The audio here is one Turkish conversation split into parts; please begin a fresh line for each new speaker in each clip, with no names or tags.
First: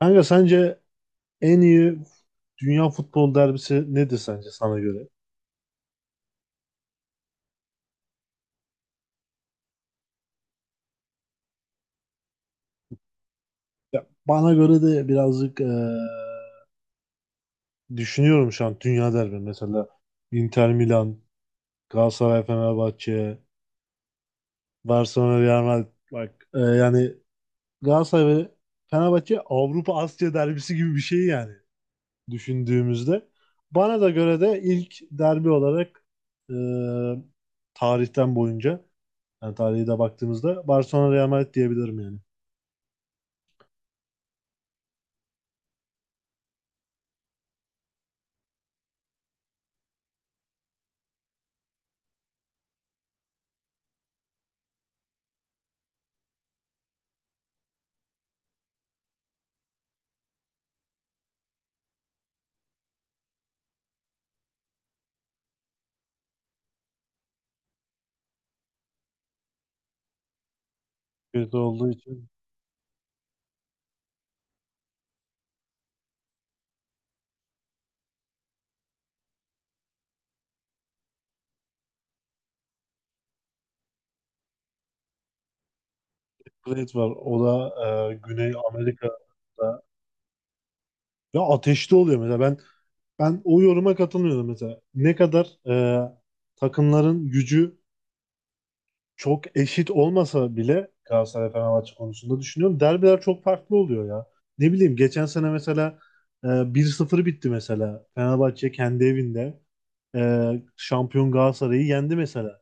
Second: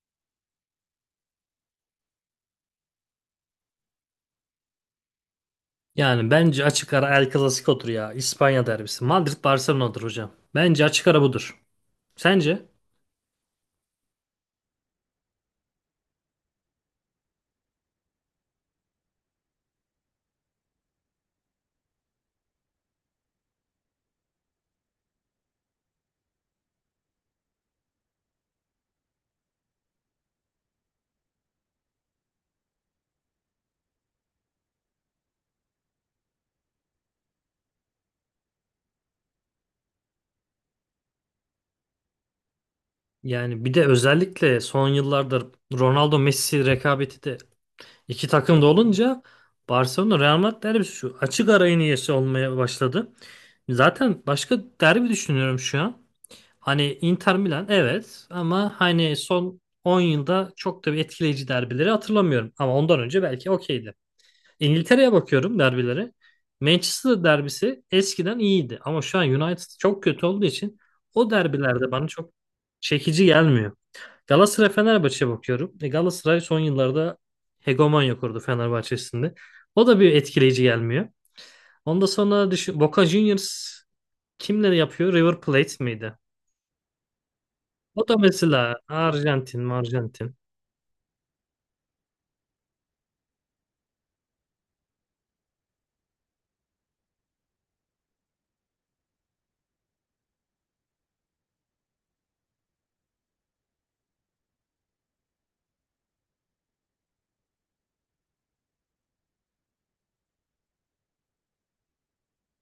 Kanka, sence en iyi dünya futbol derbisi nedir, sence sana göre?
Yani bence açık ara El Clasico'dur ya. İspanya derbisi. Madrid Barcelona'dır hocam. Bence açık ara budur. Sence?
Ya, bana göre de birazcık düşünüyorum şu an dünya derbi. Mesela Inter Milan, Galatasaray Fenerbahçe, Barcelona Real Madrid. Bak yani Galatasaray ve Fenerbahçe Avrupa Asya derbisi gibi bir şey yani düşündüğümüzde. Bana da göre de ilk derbi olarak eee, tarihten boyunca yani tarihe de baktığımızda Barcelona Real Madrid diyebilirim yani.
Yani bir de özellikle son yıllarda Ronaldo Messi rekabeti de iki takımda olunca Barcelona Real Madrid derbisi şu açık ara en iyisi olmaya başladı. Zaten başka derbi düşünüyorum şu an. Hani Inter Milan, evet, ama hani son 10 yılda çok da bir etkileyici derbileri hatırlamıyorum. Ama ondan önce belki okeydi. İngiltere'ye bakıyorum derbilere. Manchester derbisi eskiden iyiydi ama şu an United çok kötü olduğu için o
Kötü
derbilerde
olduğu
bana
için
çok çekici gelmiyor. Galatasaray Fenerbahçe'ye bakıyorum. E, Galatasaray son yıllarda hegemonya kurdu Fenerbahçe'sinde. O da bir etkileyici gelmiyor. Ondan sonra düşün, Boca Juniors kimleri yapıyor? River Plate miydi?
Blade var. O da
O da
Güney
mesela Arjantin,
Amerika'da
Arjantin.
ya ateşli oluyor mesela, ben o yoruma katılmıyorum mesela. Ne kadar takımların gücü çok eşit olmasa bile Galatasaray Fenerbahçe konusunda düşünüyorum. Derbiler çok farklı oluyor ya. Ne bileyim, geçen sene mesela 1-0 bitti mesela. Fenerbahçe kendi evinde e, şampiyon Galatasaray'ı yendi mesela.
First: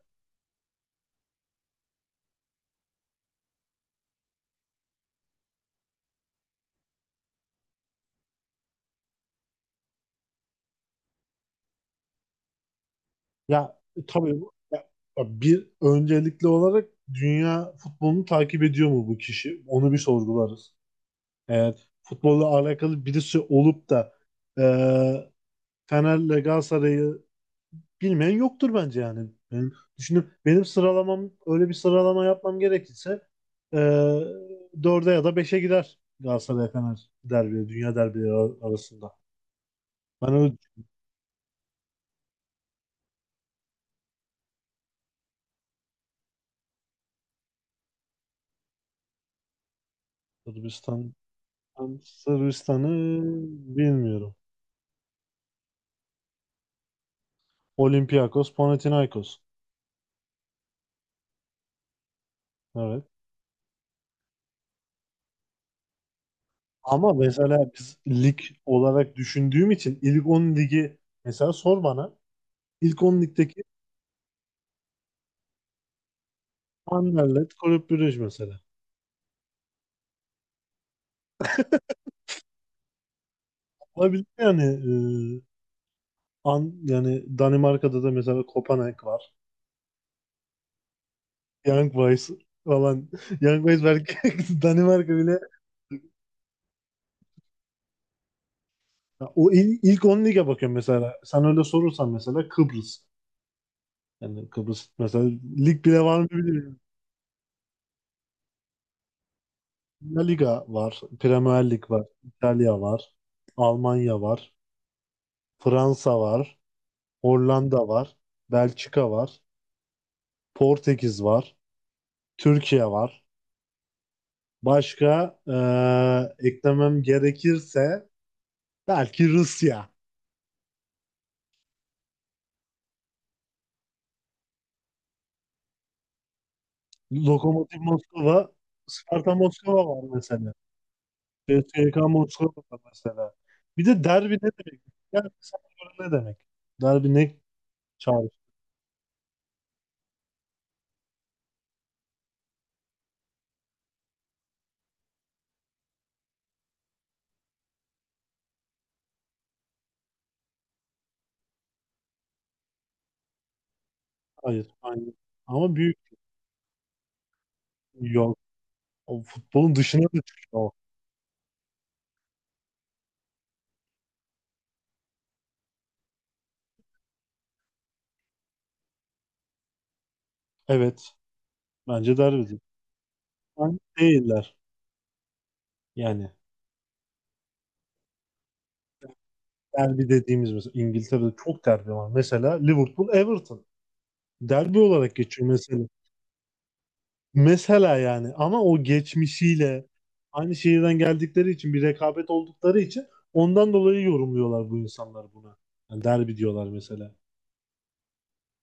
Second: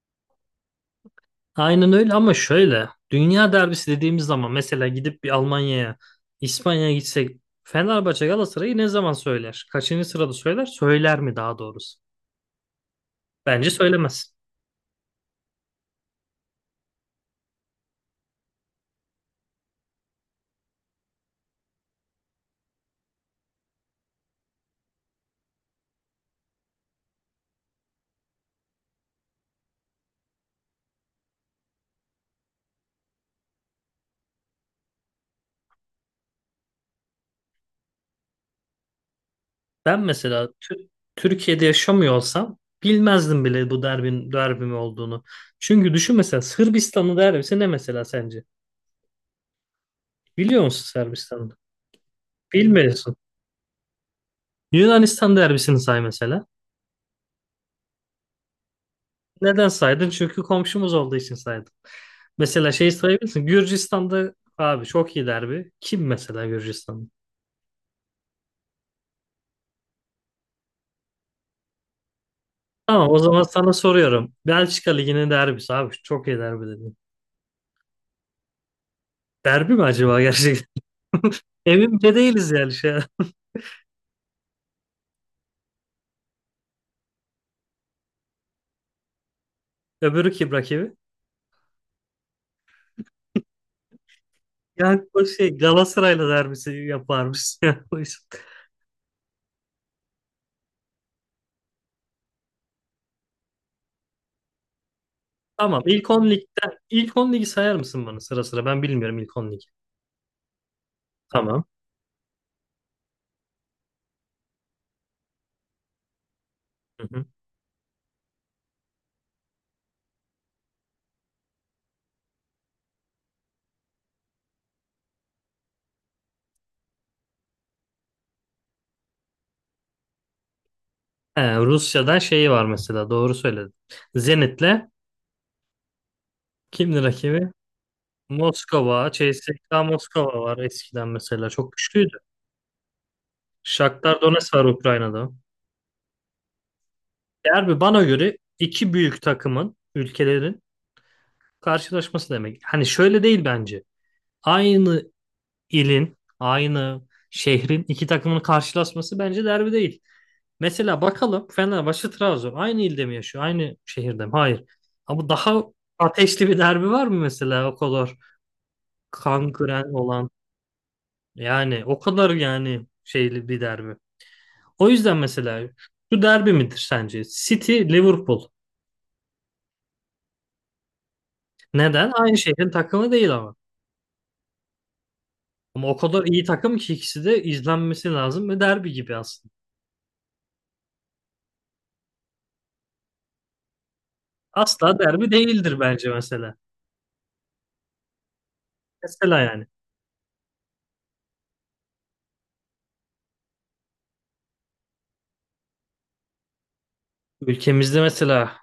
Aynen öyle, ama şöyle dünya derbisi dediğimiz zaman mesela gidip bir Almanya'ya, İspanya'ya gitsek Fenerbahçe Galatasaray'ı ne zaman söyler? Kaçıncı sırada söyler? Söyler mi daha doğrusu? Bence
Ya
söylemez.
tabii ya bir öncelikli olarak dünya futbolunu takip ediyor mu bu kişi? Onu bir sorgularız. Eğer futbolla alakalı birisi olup da e, Fener'le Galatasaray'ı bilmeyen yoktur bence yani. Benim, düşünüp benim sıralamam, öyle bir sıralama yapmam gerekirse e, 4'e ya da beşe gider Galatasaray Fener derbi, dünya derbileri arasında.
Ben
Ben
mesela
öyle.
Türkiye'de yaşamıyor olsam bilmezdim bile bu derbin derbi mi olduğunu. Çünkü düşün mesela Sırbistan'ın derbisi ne mesela sence? Biliyor musun
Sırbistan'ı
Sırbistan'ı?
Sırbistan'ı
Bilmiyorsun.
bilmiyorum.
Yunanistan derbisini say mesela.
Olympiakos, Panathinaikos.
Neden saydın? Çünkü komşumuz olduğu için saydın. Mesela şey
Evet.
sayabilirsin. Gürcistan'da abi çok iyi derbi. Kim mesela Gürcistan'da?
Ama mesela biz lig olarak düşündüğüm için ilk 10 ligi mesela sor bana. İlk
Tamam, o
10
zaman
ligdeki
sana soruyorum. Belçika Ligi'nin derbisi abi çok iyi derbi dedim.
Anderlecht, Kulüp Brugge mesela.
Derbi mi acaba gerçekten? Emin de değiliz yani şey.
Olabilir yani e, yani Danimarka'da da mesela Kopenhag var.
Öbürü kim rakibi?
Young Boys falan. Young Boys belki,
Yani
Danimarka
o
bile.
şey Galatasaray'la derbisi yaparmış. Yani o iş.
Ya, O ilk 10 lige bakıyorum mesela. Sen öyle sorursan mesela Kıbrıs. Yani Kıbrıs mesela
Tamam,
lig bile
ilk
var mı
10 ligden
bilmiyorum.
ilk 10 ligi sayar mısın bana sıra sıra? Ben bilmiyorum ilk 10 ligi.
La Liga var,
Tamam.
Premier Lig var, İtalya var, Almanya var, Fransa var,
Hı hı.
Hollanda var, Belçika var, Portekiz var, Türkiye var. Başka eklemem gerekirse belki Rusya,
He, Rusya'dan şeyi var mesela, doğru söyledin. Zenit'le kimdi rakibi?
Lokomotiv Moskova,
Moskova,
Sparta
CSKA
Moskova var
Moskova
mesela.
var eskiden mesela. Çok
CSKA
güçlüydü.
Moskova var mesela. Bir de
Shakhtar
derbi ne
Donetsk var
demek?
Ukrayna'da.
Yani sana göre ne demek? Derbi ne
Derbi bana
çağrıştı?
göre iki büyük takımın, ülkelerin karşılaşması demek. Hani şöyle değil bence. Aynı ilin, aynı şehrin iki takımın karşılaşması bence derbi değil. Mesela bakalım Fenerbahçe Trabzon aynı ilde mi yaşıyor? Aynı şehirde mi? Hayır.
Hayır, aynı.
Ama daha
Ama büyük.
ateşli bir derbi var mı mesela o kadar
O
kan
futbolun
kıran
dışına da
olan?
çıkıyor, o.
Yani o kadar yani şeyli bir derbi. O yüzden mesela şu derbi midir sence? City Liverpool.
Evet.
Neden?
Bence
Aynı
derbi değil.
şehrin takımı değil ama.
Bence değiller.
Ama o kadar
Yani
iyi takım ki ikisi de izlenmesi lazım ve derbi gibi aslında.
derbi dediğimiz, mesela İngiltere'de çok derbi var. Mesela Liverpool Everton. Derbi
Asla
olarak
derbi
geçiyor
değildir
mesela.
bence mesela.
Mesela yani, ama o
Mesela yani.
geçmişiyle aynı şehirden geldikleri için, bir rekabet oldukları için, ondan dolayı yorumluyorlar bu insanlar buna. Yani derbi diyorlar mesela.
Ülkemizde mesela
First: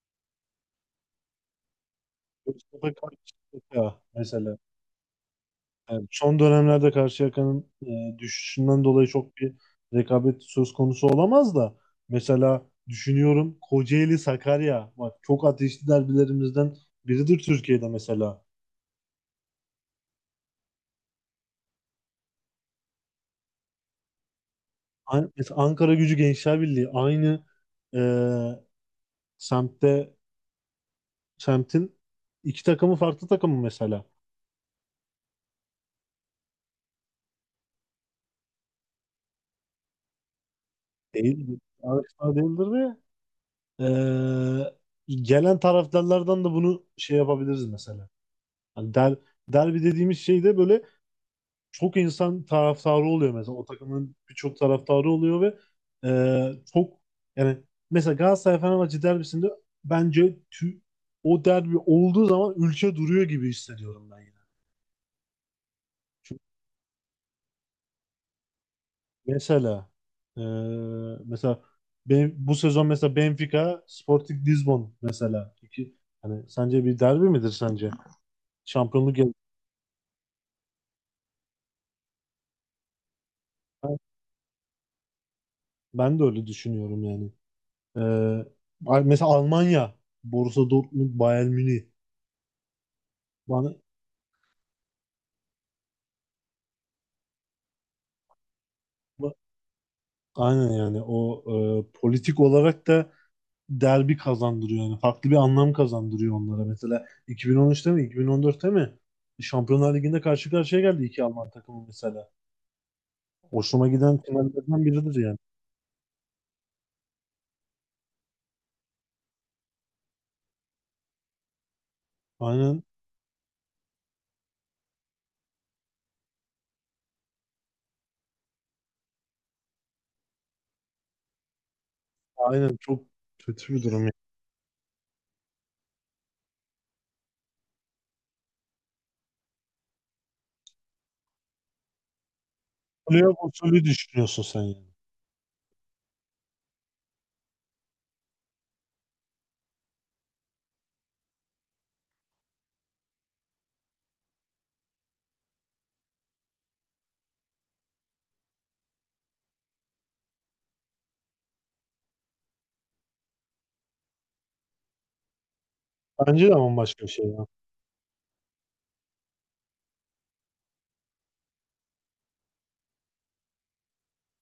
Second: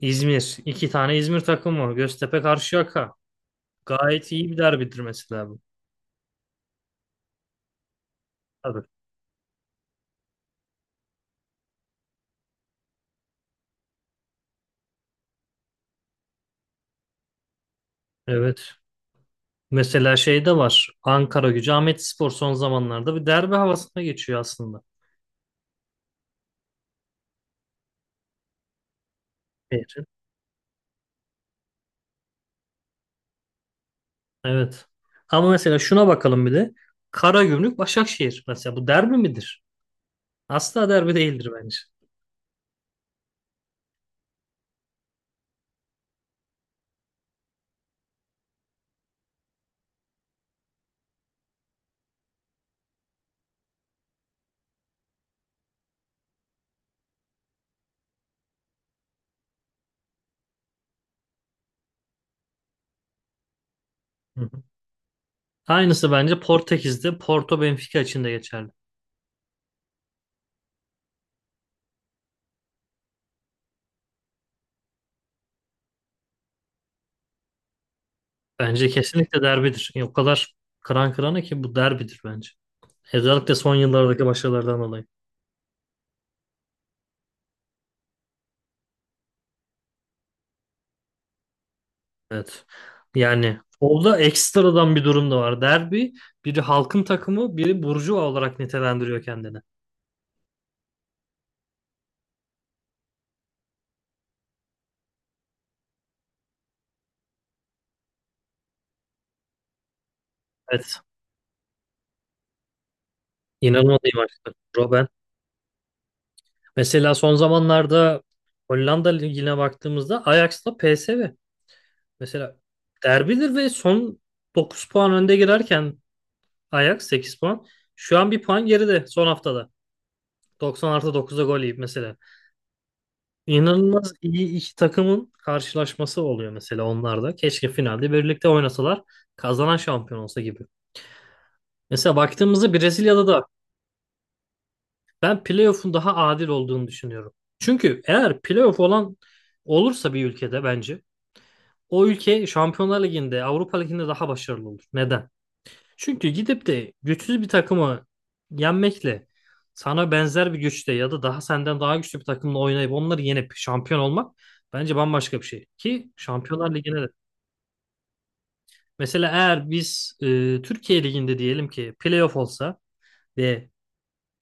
İzmir. İki tane İzmir takımı. Göztepe
Yoksa da
Karşıyaka.
karşılıklı ya
Gayet iyi
mesela.
bir derbidir mesela bu.
Evet, son dönemlerde Karşıyaka'nın
Tabii.
düşüşünden dolayı çok bir rekabet söz konusu olamaz da, mesela düşünüyorum, Kocaeli Sakarya bak çok ateşli derbilerimizden biridir Türkiye'de mesela.
Evet. Mesela şey de var. Ankara Gücü Ahmetspor son zamanlarda bir derbi havasına geçiyor aslında.
Mesela Ankara Gücü Gençler aynı e,
Evet.
semtte, semtin iki takımı, farklı takımı mesela.
Evet. Ama mesela şuna bakalım bir de. Karagümrük Başakşehir. Mesela bu derbi midir? Asla derbi değildir
Değil,
bence.
yarışlar değildir ve gelen taraftarlardan da bunu şey yapabiliriz mesela. Hani der, derbi dediğimiz şey de böyle çok insan taraftarı oluyor mesela. O takımın birçok taraftarı oluyor ve çok, yani mesela Galatasaray Fenerbahçe derbisinde bence o derbi olduğu zaman ülke duruyor gibi hissediyorum ben yani.
Hı hı. Aynısı bence
Çünkü
Portekiz'de Porto Benfica için de geçerli.
mesela e, mesela ben, bu sezon mesela Benfica Sporting Lisbon, mesela iki, hani sence bir derbi midir sence?
Bence
Şampiyonluk yarışı-
kesinlikle derbidir. Yani o kadar kıran kırana ki bu derbidir bence. Özellikle son yıllardaki başarılardan dolayı.
ben de öyle düşünüyorum yani. E, mesela Almanya Borussia Dortmund Bayern Münih
Evet. Yani
bana.
orada ekstradan bir durum da var. Derbi biri halkın takımı, biri burjuva olarak nitelendiriyor
Ba-
kendini.
Aynen, yani o politik olarak da derbi kazandırıyor, yani farklı bir anlam kazandırıyor onlara. Mesela 2013'te mi 2014'te mi Şampiyonlar Ligi'nde karşı karşıya
Evet.
geldi iki Alman takımı mesela. Hoşuma
İnanılmaz iyi
giden
maçtı.
finallerden
Robben.
biridir yani.
Mesela son zamanlarda Hollanda Ligi'ne baktığımızda Ajax'la PSV. Mesela
Aynen,
derbidir ve son 9 puan önde girerken Ajax 8 puan. Şu an bir puan geride son haftada. 90 artı 9'da gol yiyip mesela.
aynen, çok kötü bir durum. Yani.
İnanılmaz iyi iki takımın karşılaşması oluyor mesela onlarda. Keşke finalde birlikte oynasalar, kazanan şampiyon olsa gibi. Mesela baktığımızda Brezilya'da
Playoff
da
usulü düşünüyorsun sen yani.
ben playoff'un daha adil olduğunu düşünüyorum. Çünkü eğer playoff olan olursa bir ülkede bence o ülke Şampiyonlar Ligi'nde, Avrupa Ligi'nde daha başarılı olur. Neden? Çünkü gidip de güçsüz bir takımı yenmekle sana benzer bir güçte ya da daha senden daha güçlü bir takımla oynayıp onları yenip şampiyon olmak bence bambaşka bir şey. Ki
Bence de,
Şampiyonlar
ama
Ligi'ne
başka
de.
bir şey ya.
Mesela eğer biz Türkiye Ligi'nde diyelim ki playoff olsa ve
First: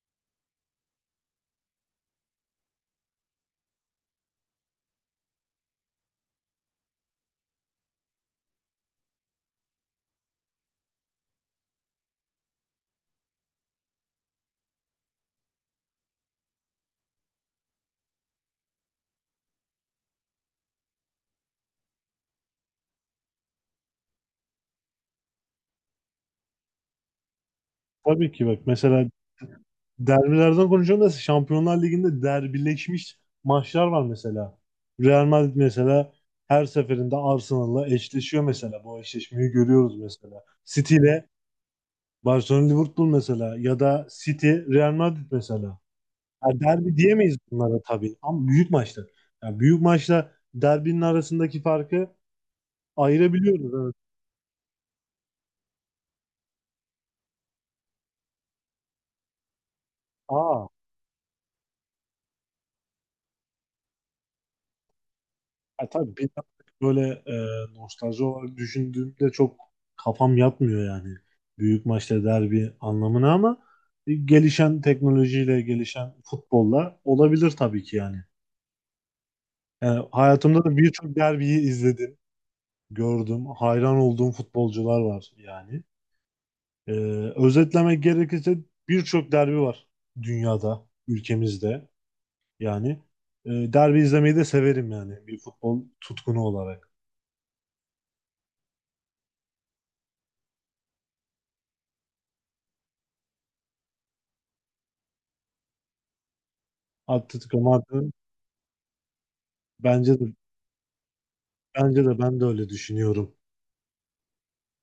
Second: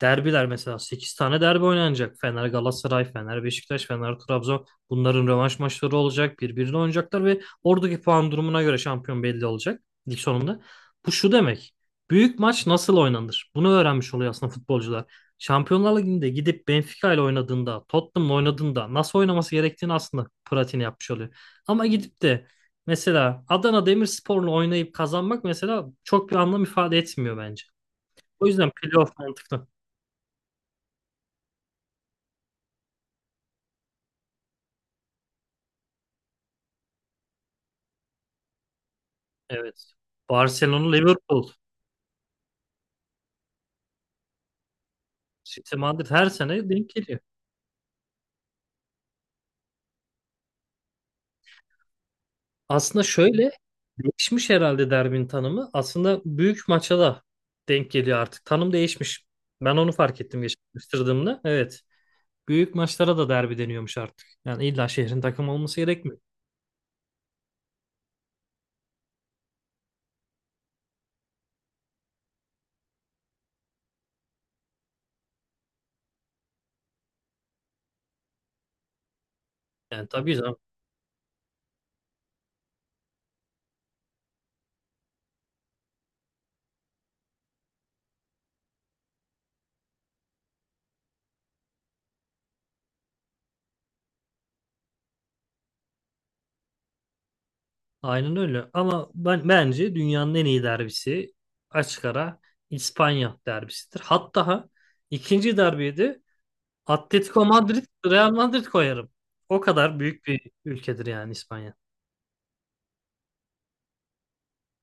Derbiler mesela 8 tane derbi oynanacak. Fener Galatasaray, Fener Beşiktaş, Fener Trabzon. Bunların rövanş maçları olacak. Birbirine oynayacaklar ve oradaki puan durumuna göre şampiyon belli olacak lig sonunda. Bu şu demek. Büyük maç nasıl oynanır? Bunu öğrenmiş oluyor aslında futbolcular. Şampiyonlar Ligi'nde gidip Benfica ile oynadığında, Tottenham'la oynadığında nasıl oynaması gerektiğini aslında pratiğini yapmış oluyor. Ama gidip de mesela Adana Demirspor'la oynayıp kazanmak mesela çok bir anlam ifade etmiyor bence.
Tabii ki
O
bak,
yüzden
mesela
playoff mantıklı.
derbilerden konuşalım da Şampiyonlar Ligi'nde derbileşmiş maçlar var mesela. Real Madrid mesela her seferinde Arsenal'la eşleşiyor mesela. Bu eşleşmeyi
Evet.
görüyoruz mesela.
Barcelona,
City ile
Liverpool,
Barcelona Liverpool mesela, ya da City Real Madrid
City,
mesela.
Madrid her
Ya,
sene denk
derbi
geliyor.
diyemeyiz bunlara tabii, ama büyük maçlar. Yani büyük maçla derbinin arasındaki farkı
Aslında şöyle
ayırabiliyoruz. Evet.
değişmiş herhalde derbinin tanımı. Aslında büyük maça da denk geliyor artık. Tanım değişmiş. Ben onu fark ettim geçen
Aa.
araştırdığımda. Evet. Büyük maçlara da derbi deniyormuş artık. Yani illa şehrin takımı olması
Ya
gerekmiyor.
tabii, bir yandan böyle nostalji olarak düşündüğümde çok kafam yatmıyor yani. Büyük maçta derbi anlamına, ama gelişen teknolojiyle, gelişen futbolla olabilir tabii ki yani.
Yani
Yani
tabii canım.
hayatımda da birçok derbiyi izledim, gördüm, hayran olduğum futbolcular var yani. E, özetlemek gerekirse birçok derbi var dünyada, ülkemizde yani. Derbi izlemeyi de severim yani bir futbol tutkunu olarak.
Aynen öyle. Ama ben bence dünyanın en iyi derbisi açık ara İspanya derbisidir. Hatta ikinci derbiyi de. Atletico
Atletico
Madrid,
Madrid.
Real Madrid koyarım. O kadar
Bence
büyük
de
bir ülkedir yani İspanya.
bence de, ben de öyle düşünüyorum.